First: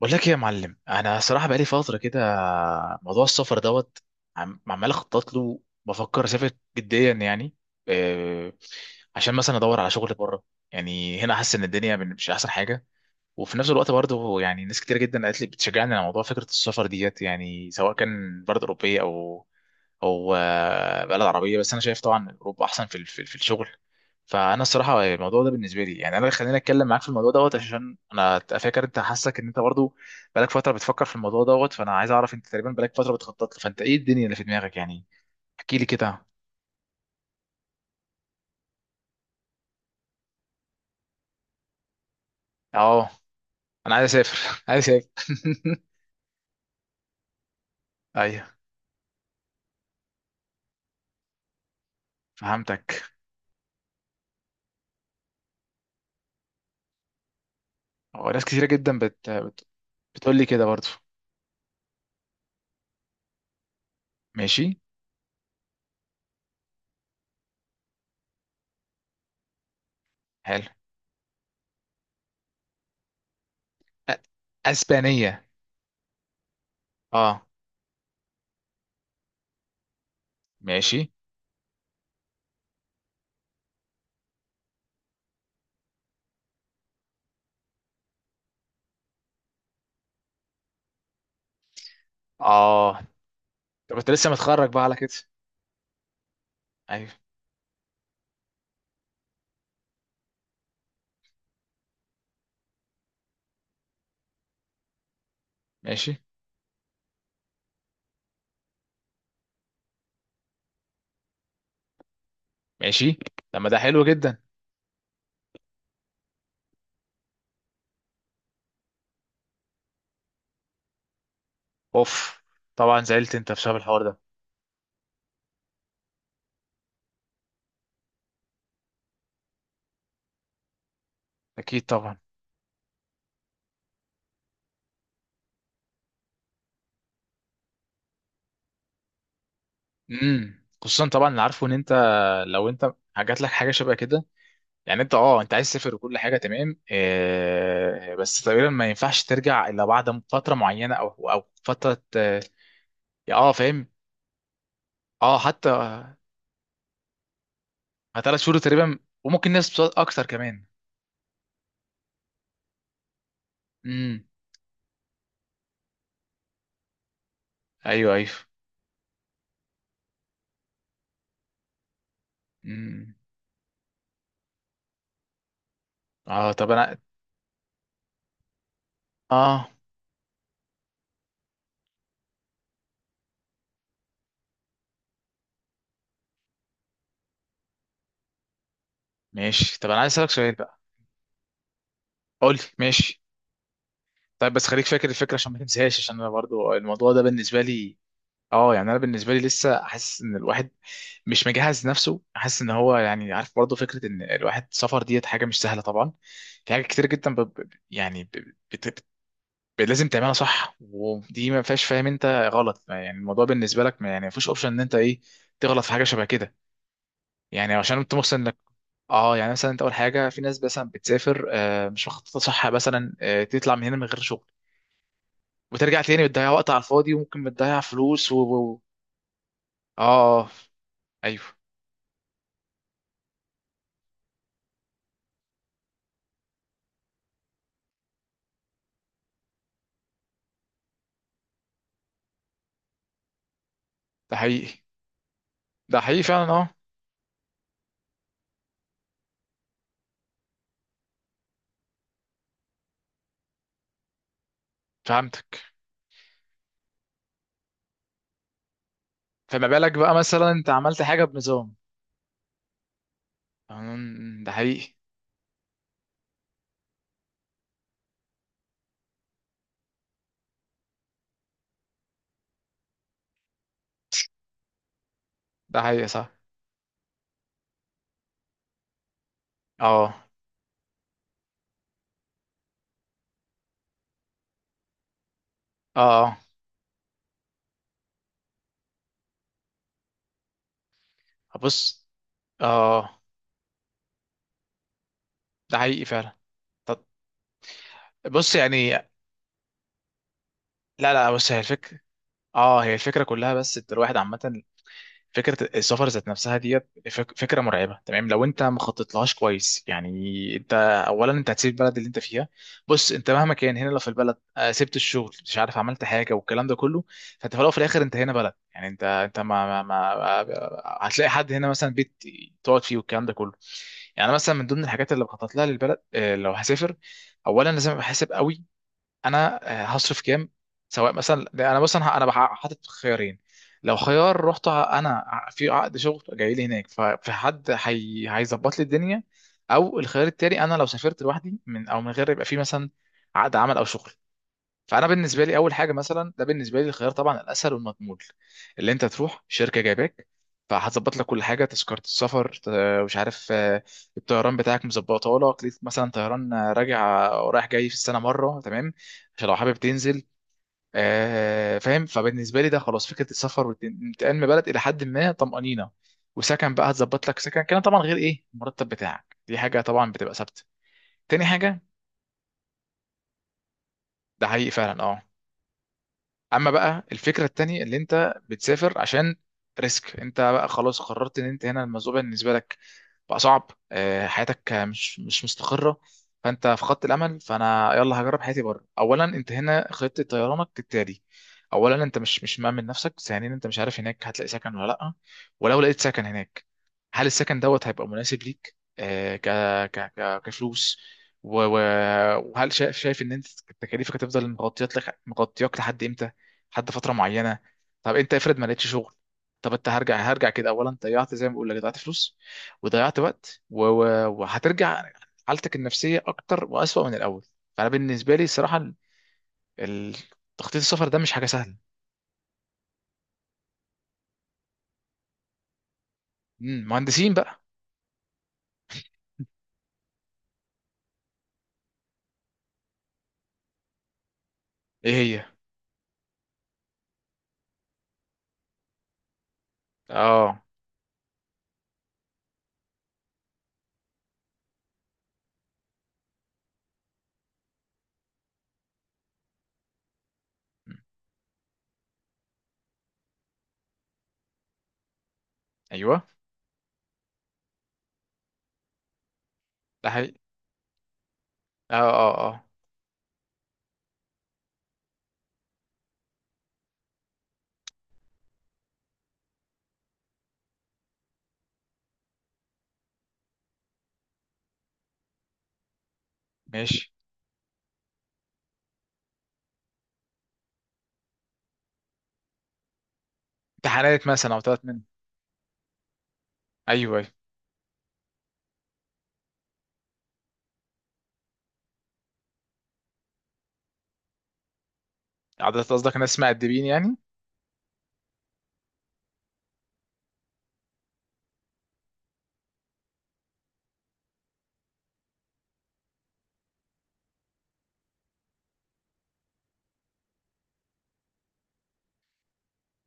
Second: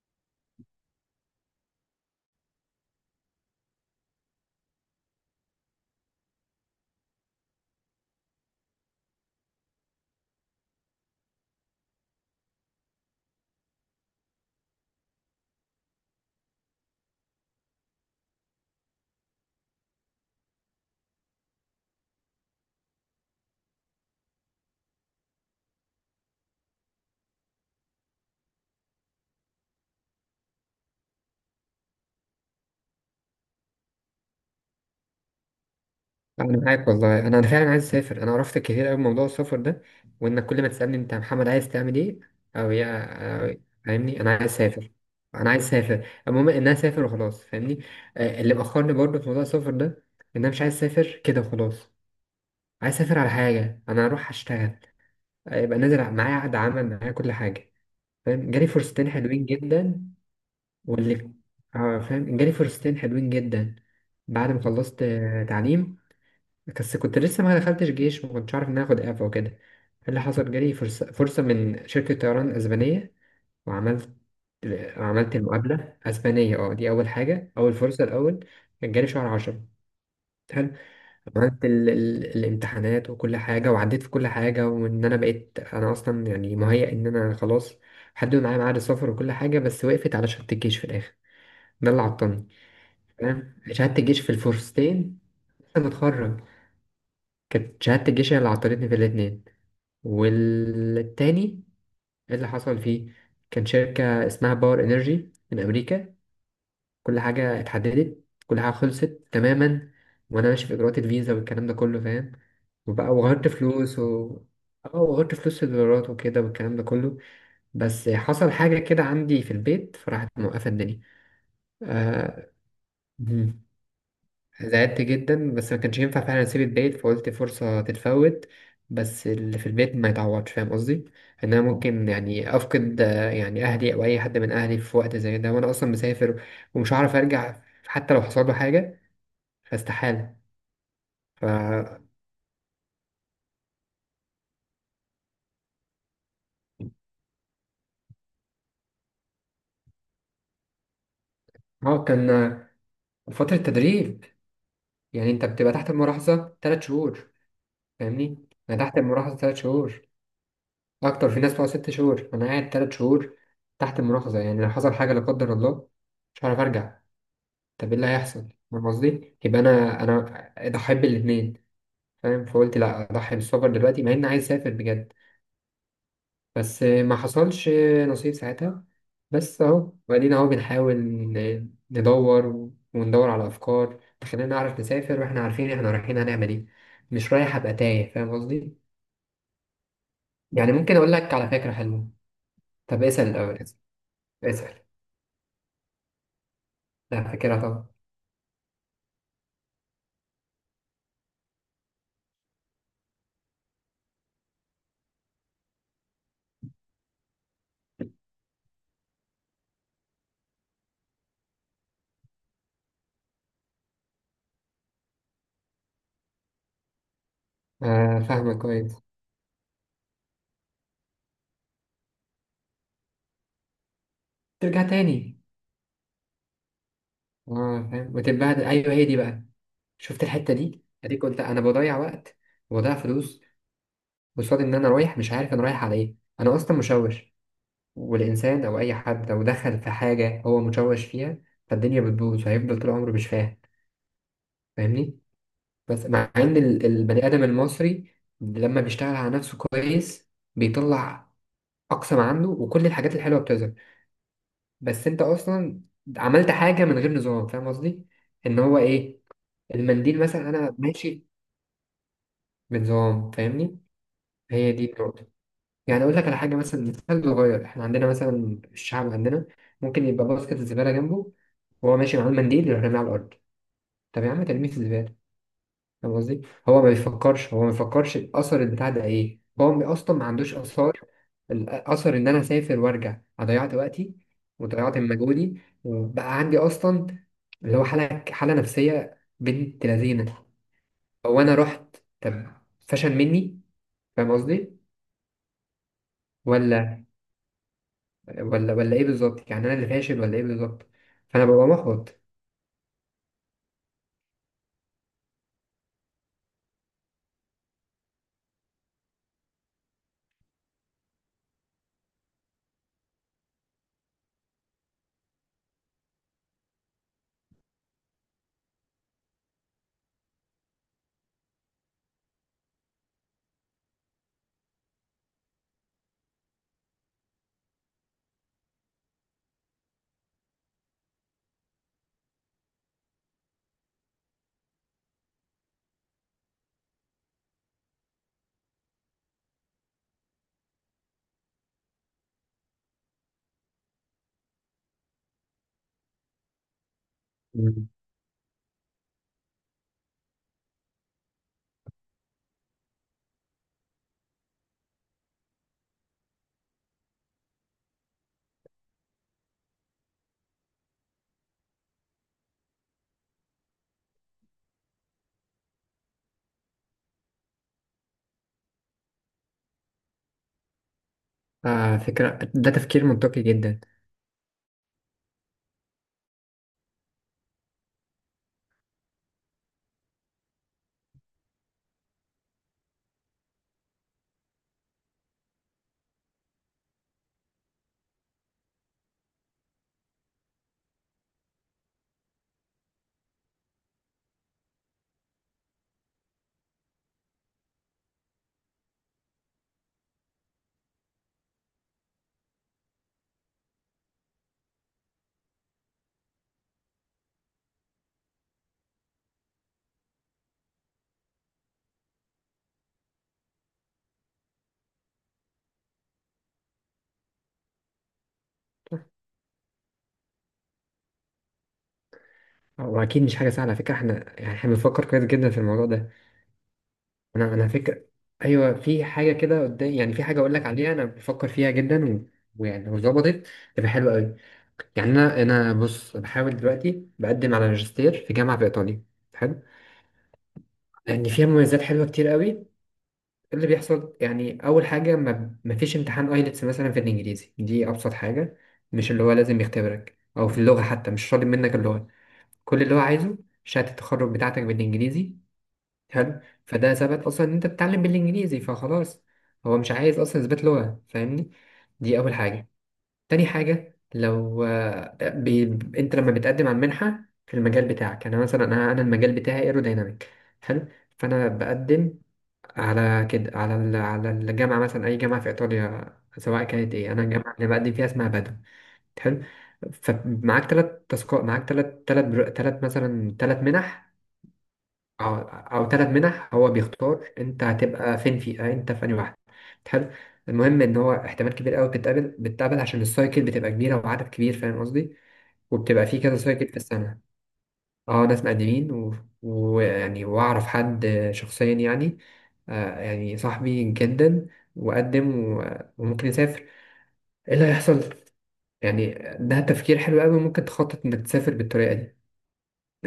بقول لك ايه يا معلم؟ انا صراحه بقالي فتره كده موضوع السفر دوت. عمال اخطط له، بفكر اسافر جديا يعني. آه، عشان مثلا ادور على شغل بره. يعني هنا حاسس ان الدنيا مش احسن حاجه. وفي نفس الوقت برضه، يعني ناس كتير جدا قالت لي، بتشجعني على موضوع فكره السفر ديت، يعني سواء كان بلد اوروبيه او بلد عربيه. بس انا شايف طبعا اوروبا احسن في الشغل. فانا الصراحه الموضوع ده بالنسبه لي، يعني انا اللي خليني اتكلم معاك في الموضوع دوت، عشان انا فاكر انت حاسك ان انت برضه بقالك فتره بتفكر في الموضوع دوت. فانا عايز اعرف، انت تقريبا بقالك فتره بتخطط له، فانت ايه الدنيا اللي في دماغك يعني؟ احكي لي كده. انا معاك والله، انا فعلا عايز اسافر. انا عرفت كتير قوي موضوع السفر ده، وانك كل ما تسالني: انت يا محمد عايز تعمل ايه او يا اه، أو- انا عايز فاهمني انا عايز اسافر عايز اسافر. اسافر انا عايز اسافر. المهم ان انا اسافر وخلاص، فاهمني. ايوه. اللي مأخرني برضه في موضوع السفر ده ان انا مش عايز اسافر كده وخلاص. عايز فهمتك. اسافر على حاجه، انا اروح اشتغل. يبقى نازل معايا عقد عمل، معايا كل حاجه. هو ناس فاهم، كتيره جالي جدا فرصتين حلوين جدا. بتقول لي كده برضو. واللي اه فاهم جالي فرصتين حلوين جدا بعد ما ماشي. خلصت تعليم، بس كنت لسه ما دخلتش جيش وما كنتش عارف ان انا اخد اعفاء. وكده إيه اللي حصل؟ حلو. جالي فرصة من شركة طيران اسبانية. وعملت أ- عملت اسبانيه؟ المقابلة اسبانية، اه، دي اول اه. حاجة، اول فرصة، الاول. كان جالي شهر عشرة. حلو. ماشي. عملت الامتحانات وكل حاجة، وعديت في كل حاجة، وان انا بقيت انا اصلا يعني مهيأ ان انا خلاص. حددوا معايا ميعاد السفر وكل حاجة، بس وقفت على شهادة الجيش في الاخر. ده اللي عطلني. اه، تمام، طب شهادة انت الجيش لسه في متخرج بقى على كده؟ الفرصتين. لسه متخرج. ايوه. كانت شهادة الجيش هي اللي عطلتني في الاتنين. والتاني اللي حصل فيه كان شركة اسمها باور انرجي من امريكا. ماشي. كل حاجة اتحددت، كل حاجة خلصت تماما، وانا ماشي في اجراءات الفيزا والكلام ده كله، فاهم. وبقى ماشي. وغيرت طب ما ده فلوس حلو جدا. و اه وغيرت فلوس في الدولارات وكده والكلام ده كله. بس حصل حاجة كده عندي في البيت، فراحت موقفة الدنيا. اوف. آه. طبعا زعلت انت بسبب الحوار ده. زعلت جدا بس ما كانش ينفع فعلا اسيب البيت، فقلت فرصة تتفوت. بس اللي في البيت ما يتعوضش، فاهم قصدي؟ ان انا اكيد ممكن طبعا. يعني افقد يعني اهلي او اي حد من اهلي في وقت زي ده وانا اصلا مسافر ومش هعرف ارجع حتى لو حصل له حاجة، فاستحالة. امم، خصوصا طبعا اللي ف عارفه ان انت لو انت جات لك حاجه شبه كده. يعني انت اه، انت عايز تسافر وكل حاجه تمام آه، بس تقريبا ما ينفعش ترجع الا بعد فتره معينه او او فتره كان اه، آه، فترة فاهم. تدريب. يعني اه، انت حتى بتبقى تحت الملاحظة 3 شهور. ثلاث فاهمني، شهور انا تقريبا، تحت الملاحظة وممكن تلات ناس بتقعد شهور اكتر كمان. اكتر، في ناس بتقعد 6 شهور. انا قاعد 3 شهور تحت امم. الملاحظة، يعني لو حصل حاجة لا قدر الله مش هعرف ارجع. طب ايه اللي ايوه، ايوه. هيحصل؟ فاهم قصدي؟ يبقى انا اضحي بالاثنين. فاهم؟ فقلت لا، امم. اضحي بالسفر دلوقتي مع اني عايز اسافر بجد. اه، طب بس انا ما حصلش نصيب ساعتها. بس اه اهو، وبعدين اهو بنحاول ندور وندور على افكار تخلينا نعرف نسافر واحنا عارفين احنا رايحين هنعمل ايه، مش رايح ابقى تايه، فاهم قصدي. ماشي، طب انا عايز اسالك سؤال يعني بقى. ممكن اقول لك على فكره حلوه. قول لي طب ماشي. اسال الاول. اسال. طيب بس اسال. خليك فاكر الفكره عشان ما تنساهاش، عشان انا برضو الموضوع ده لا، فاكرها بالنسبه طبعا. لي اه. يعني انا بالنسبه لي لسه حاسس ان الواحد مش مجهز نفسه، حاسس ان هو يعني عارف برضو فكره ان الواحد سفر ديت حاجه مش سهله طبعا. في حاجات كتير جدا يعني بت... بت... لازم تعملها صح، ودي ما فيهاش فاهم انت غلط. يعني الموضوع بالنسبه لك ما يعني ما فيش اوبشن ان انت ايه، تغلط في حاجه شبه كده، يعني عشان انت آه، محسن. فاهمك كويس. اه، يعني مثلا انت اول حاجه في ناس مثلا بتسافر مش مخططه صح، مثلا تطلع من هنا من غير شغل ترجع تاني. وترجع تاني، بتضيع وقت على الفاضي، وممكن بتضيع اه فاهم، فلوس وتتبهدل. ايوه، هي دي بقى. اه. شفت الحتة دي اديك؟ قلت ايوه، انا بضيع وقت وبضيع فلوس. قصاد ان انا رايح مش عارف انا رايح على ايه، انا اصلا مشوش. والانسان او اي حد لو دخل في حاجة هو مشوش فيها، فالدنيا بتبوظ وهيفضل طول عمره مش فاهم، ده حقيقي. فاهمني. ده بس حقيقي مع فعلا ان اه. البني ادم المصري لما بيشتغل على نفسه كويس بيطلع اقصى ما عنده، وكل الحاجات الحلوة بتظهر. بس انت فهمتك. اصلا عملت حاجة من غير نظام، فاهم قصدي ان هو ايه. فما بالك بقى المنديل مثلا، مثلا انت انا عملت حاجه ماشي بنظام. بنظام، فاهمني. ده هي دي حقيقي. النقطة. يعني اقول لك على حاجه، مثلا مثال صغير. احنا عندنا مثلا، الشعب عندنا ممكن يبقى باسكت الزباله جنبه وهو ماشي معاه المنديل، يروح راميه على الارض. طب يا عم ترميه في الزباله. ده حقيقي فاهم صح. قصدي؟ هو ما بيفكرش. هو ما بيفكرش الاثر البتاع ده ايه. هو اصلا اه، ما عندوش اثار. الاثر ان انا اسافر وارجع، أنا ضيعت وقتي وضيعت من مجهودي، وبقى اه. عندي اصلا اللي هو حاله نفسيه بنت لذينه. هو انا رحت، بص. طب فشل اه، مني، فاهم قصدي؟ ده حقيقي فعلا. ولا طب بص ولا ولا يعني، ايه بالظبط؟ يعني انا اللي فاشل ولا ايه بالظبط؟ لا، لا، فانا بص هي ببقى الفكره. محبط. اه، هي الفكره كلها، بس انت الواحد عامه فكره السفر ذات نفسها ديت فكره مرعبه تمام لو انت ما خططتلهاش كويس. يعني انت اولا انت هتسيب البلد اللي انت فيها. بص، انت مهما كان هنا لو في البلد، سبت الشغل، مش عارف عملت حاجه والكلام ده كله، فانت في الاول وفي الاخر انت هنا بلد، يعني انت ما هتلاقي حد هنا مثلا بيت تقعد فيه والكلام ده كله. يعني مثلا من ضمن الحاجات اللي بخطط لها للبلد، لو هسافر، اولا لازم احسب قوي انا هصرف كام، سواء مثلا. لا، انا مثلا انا حاطط خيارين. لو خيار رحت في عقد شغل جاي لي هناك، ففي حد هيظبط لي الدنيا. او الخيار التاني، انا لو سافرت لوحدي من او من غير يبقى في مثلا عقد عمل او شغل. فانا بالنسبه لي اول حاجه، مثلا ده بالنسبه لي الخيار طبعا الاسهل مم. والمضمون اللي انت تروح شركه جايباك، فهتظبط لك كل حاجه، تذكره السفر مش عارف، الطيران بتاعك مظبطه لك ليك، مثلا طيران راجع ورايح جاي في السنه مره تمام، عشان لو حابب تنزل، فاهم. فبالنسبه لي ده خلاص فكره السفر والانتقال من بلد الى حد ما طمانينه. وسكن بقى هتظبط لك سكن كده طبعا، غير ايه المرتب بتاعك دي حاجه طبعا بتبقى ثابته. تاني حاجه، آه، فكرة ده تفكير منطقي جدا. ده حقيقي فعلا اه. اما بقى الفكره التانية اللي انت بتسافر عشان ريسك، انت بقى خلاص قررت ان انت هنا الموضوع بالنسبه لك بقى صعب، حياتك مش مستقره، فانت فقدت الامل، فانا يلا هجرب حياتي بره. اولا انت هنا خطه طيرانك كالتالي، اولا انت مش مأمن نفسك، ثانيا انت مش عارف هناك هتلاقي سكن ولا لا. ولو لقيت سكن هناك هل السكن دوت هيبقى مناسب ليك، كفلوس؟ وهل شايف، شايف ان انت تكاليفك هتفضل مغطيات لك مغطياك لحد امتى، لحد فتره معينه. طب انت افرض ما لقيتش شغل؟ طب انت هرجع، هرجع كده، اولا ضيعت، زي ما بقول لك ضيعت فلوس وضيعت وقت وهترجع حالتك النفسيه اكتر واسوأ من الاول. فانا بالنسبه لي الصراحه ال- تخطيط السفر ده مش حاجه سهله. واكيد مش حاجة سهلة، على فكرة احنا يعني احنا بنفكر كويس جدا في الموضوع ده. مم، مهندسين انا بقى. انا فكرة. ايوه، في حاجة كده قدام، يعني في حاجة اقول لك عليها انا بفكر فيها جدا ويعني لو ظبطت تبقى حلوة قوي. يعني ايه انا هي؟ انا بص، بحاول دلوقتي بقدم على ماجستير في جامعة في ايطاليا. حلو. اه. لان فيها مميزات حلوة كتير قوي. اللي بيحصل يعني، اول حاجه ما فيش امتحان ايلتس مثلا في الانجليزي. دي ابسط حاجه. مش اللي هو لازم يختبرك او في اللغه، مم، حتى مش طالب منك اللغه. كل اللي هو عايزه شهاده التخرج بتاعتك بالانجليزي. ايوه، حلو. فده ثبت اصلا ان انت بتتعلم بالانجليزي فخلاص، هو مش ده عايز حقيقي. اصلا اثبات لغه، فاهمني. اه، دي اه، اول اه. حاجه. تاني حاجه، لو انت لما بتقدم على المنحه في المجال بتاعك. انا مثلا، أنا المجال بتاعي ايرودايناميك. حلو. فانا بقدم على كده على ال- على الجامعة، مثلا أي جامعة في إيطاليا، سواء كانت ماشي. إيه. أنا الجامعة اللي بقدم فيها اسمها بادو. حلو. فمعاك 3 تاسكات، معاك تلات تلات برو- تلات مثلا 3 منح. امتحانات مثلا او ثلاث من؟ أو 3 منح، هو ايوه. أيوة. بيختار أنت هتبقى فين، في أنت في أنهي واحدة. حلو. المهم إن هو احتمال كبير أوي بتتقابل عشان السايكل بتبقى كبيرة وعدد كبير، فاهم قصدي؟ عدد وبتبقى قصدك فيه كذا ناس سايكل في مؤدبين يعني؟ السنة. اه، ناس مقدمين، ويعني، واعرف حد شخصيا يعني يعني صاحبي جدا، وقدم وممكن يسافر. ايه اللي هيحصل يعني؟ ده تفكير حلو قوي. ممكن تخطط انك تسافر بالطريقة دي.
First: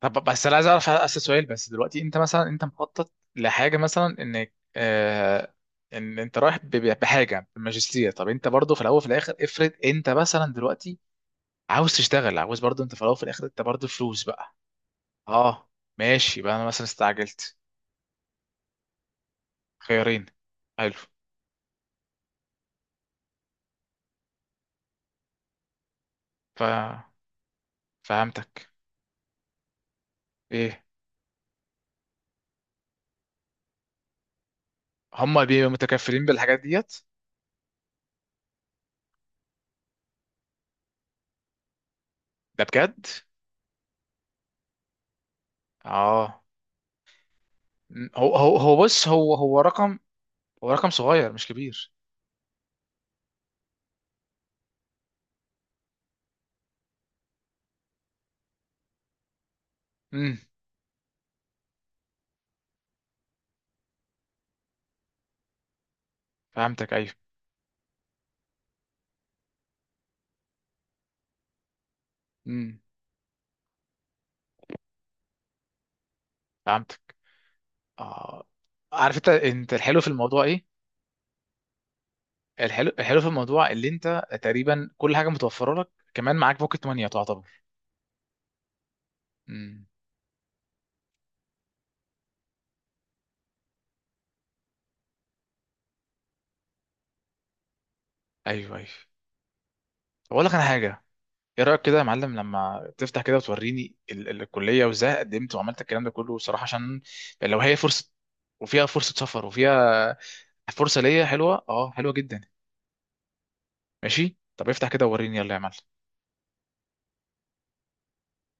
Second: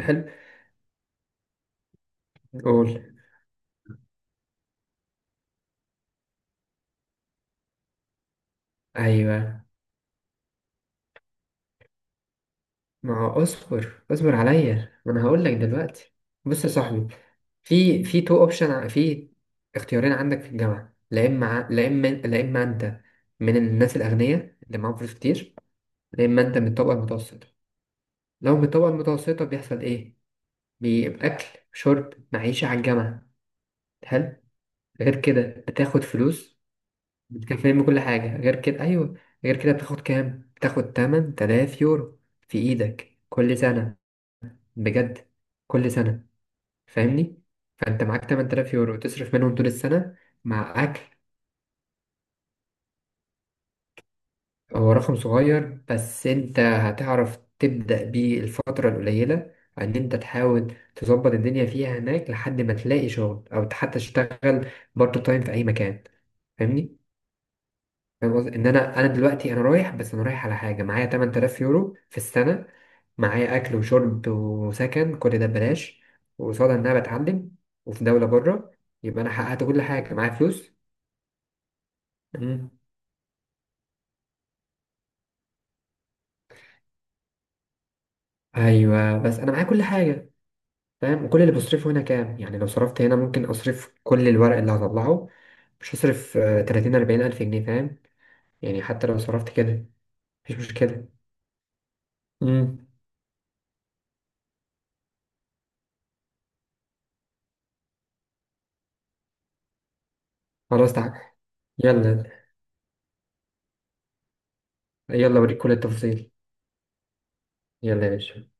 طب بس انا عايز اعرف، اسال سؤال بس دلوقتي، انت مثلا انت قول. مخطط لحاجه مثلا انك آه، ان انت رايح بحاجه بماجستير، طب انت برضو في الاول وفي الاخر ايوه، افرض انت مثلا دلوقتي عاوز تشتغل، عاوز برضو انت في الاول ما وفي هو الاخر انت برضو اصبر فلوس اصبر بقى. عليا، ما انا هقول لك اه. دلوقتي. ماشي بقى، بص انا يا مثلا صاحبي، استعجلت. في تو اوبشن، في اختيارين خيارين. عندك في حلو. الجامعة: لا اما ع- لا اما لا اما انت من الناس الاغنياء اللي معاهم فلوس كتير، لا اما انت ف من الطبقة المتوسطة. لو فهمتك. بالطبقة المتوسطة بيحصل إيه؟ ايه؟ بيبقى أكل، شرب، معيشة على الجامعة. حلو. غير كده هما بيبقوا بتاخد متكفلين فلوس بالحاجات ديت؟ بتكفيهم بكل حاجة. غير كده أيوه. غير كده بتاخد كام؟ بتاخد 8000 يورو في ده بجد؟ إيدك كل سنة. بجد؟ كل سنة. اه. فاهمني؟ فأنت معاك هو تمن هو تلاف هو يورو بص، تصرف هو منهم هو طول رقم، السنة هو مع رقم أكل. صغير مش كبير. هو رقم صغير بس انت هتعرف تبدأ بيه الفترة القليلة، ان انت امم. تحاول تظبط الدنيا فيها هناك لحد ما تلاقي شغل او حتى تشتغل بارت تايم في اي مكان. فهمتك، فاهمني. ايوه. فاهم قصدي ان انا دلوقتي انا رايح، بس انا رايح على حاجة معايا 8000 يورو في السنة، امم. معايا اكل وشرب وسكن كل ده ببلاش، وقصاد ان انا فهمتك. بتعلم وفي دولة اه، بره. عارف يبقى انت انا حققت انت كل الحلو في حاجة، معايا الموضوع ايه، فلوس. مم. الحلو الحلو في الموضوع اللي انت تقريبا كل حاجه متوفره لك، كمان معاك بوكيت مانيا تعتبر. ايوه، بس انا معايا كل امم. حاجة. فاهم كل اللي بصرفه هنا كام يعني؟ لو صرفت هنا ممكن اصرف كل الورق اللي هطلعه. مش هصرف 30 40 الف جنيه، فاهم؟ ايوه، يعني ايوه. حتى لو صرفت كده اقول لك مفيش انا حاجه، مشكلة. ايه رايك كده يا معلم امم. لما تفتح كده وتوريني ال ال الكليه وازاي قدمت وعملت الكلام ده كله صراحه، عشان لو هي فرصه وفيها فرصه سفر وفيها خلاص فرصه تعال. ليا حلوه اه حلوه يلا. جدا. ماشي، طب افتح كده ووريني يلا يلا يا اوريك كل معلم. التفاصيل. يلا يا باشا.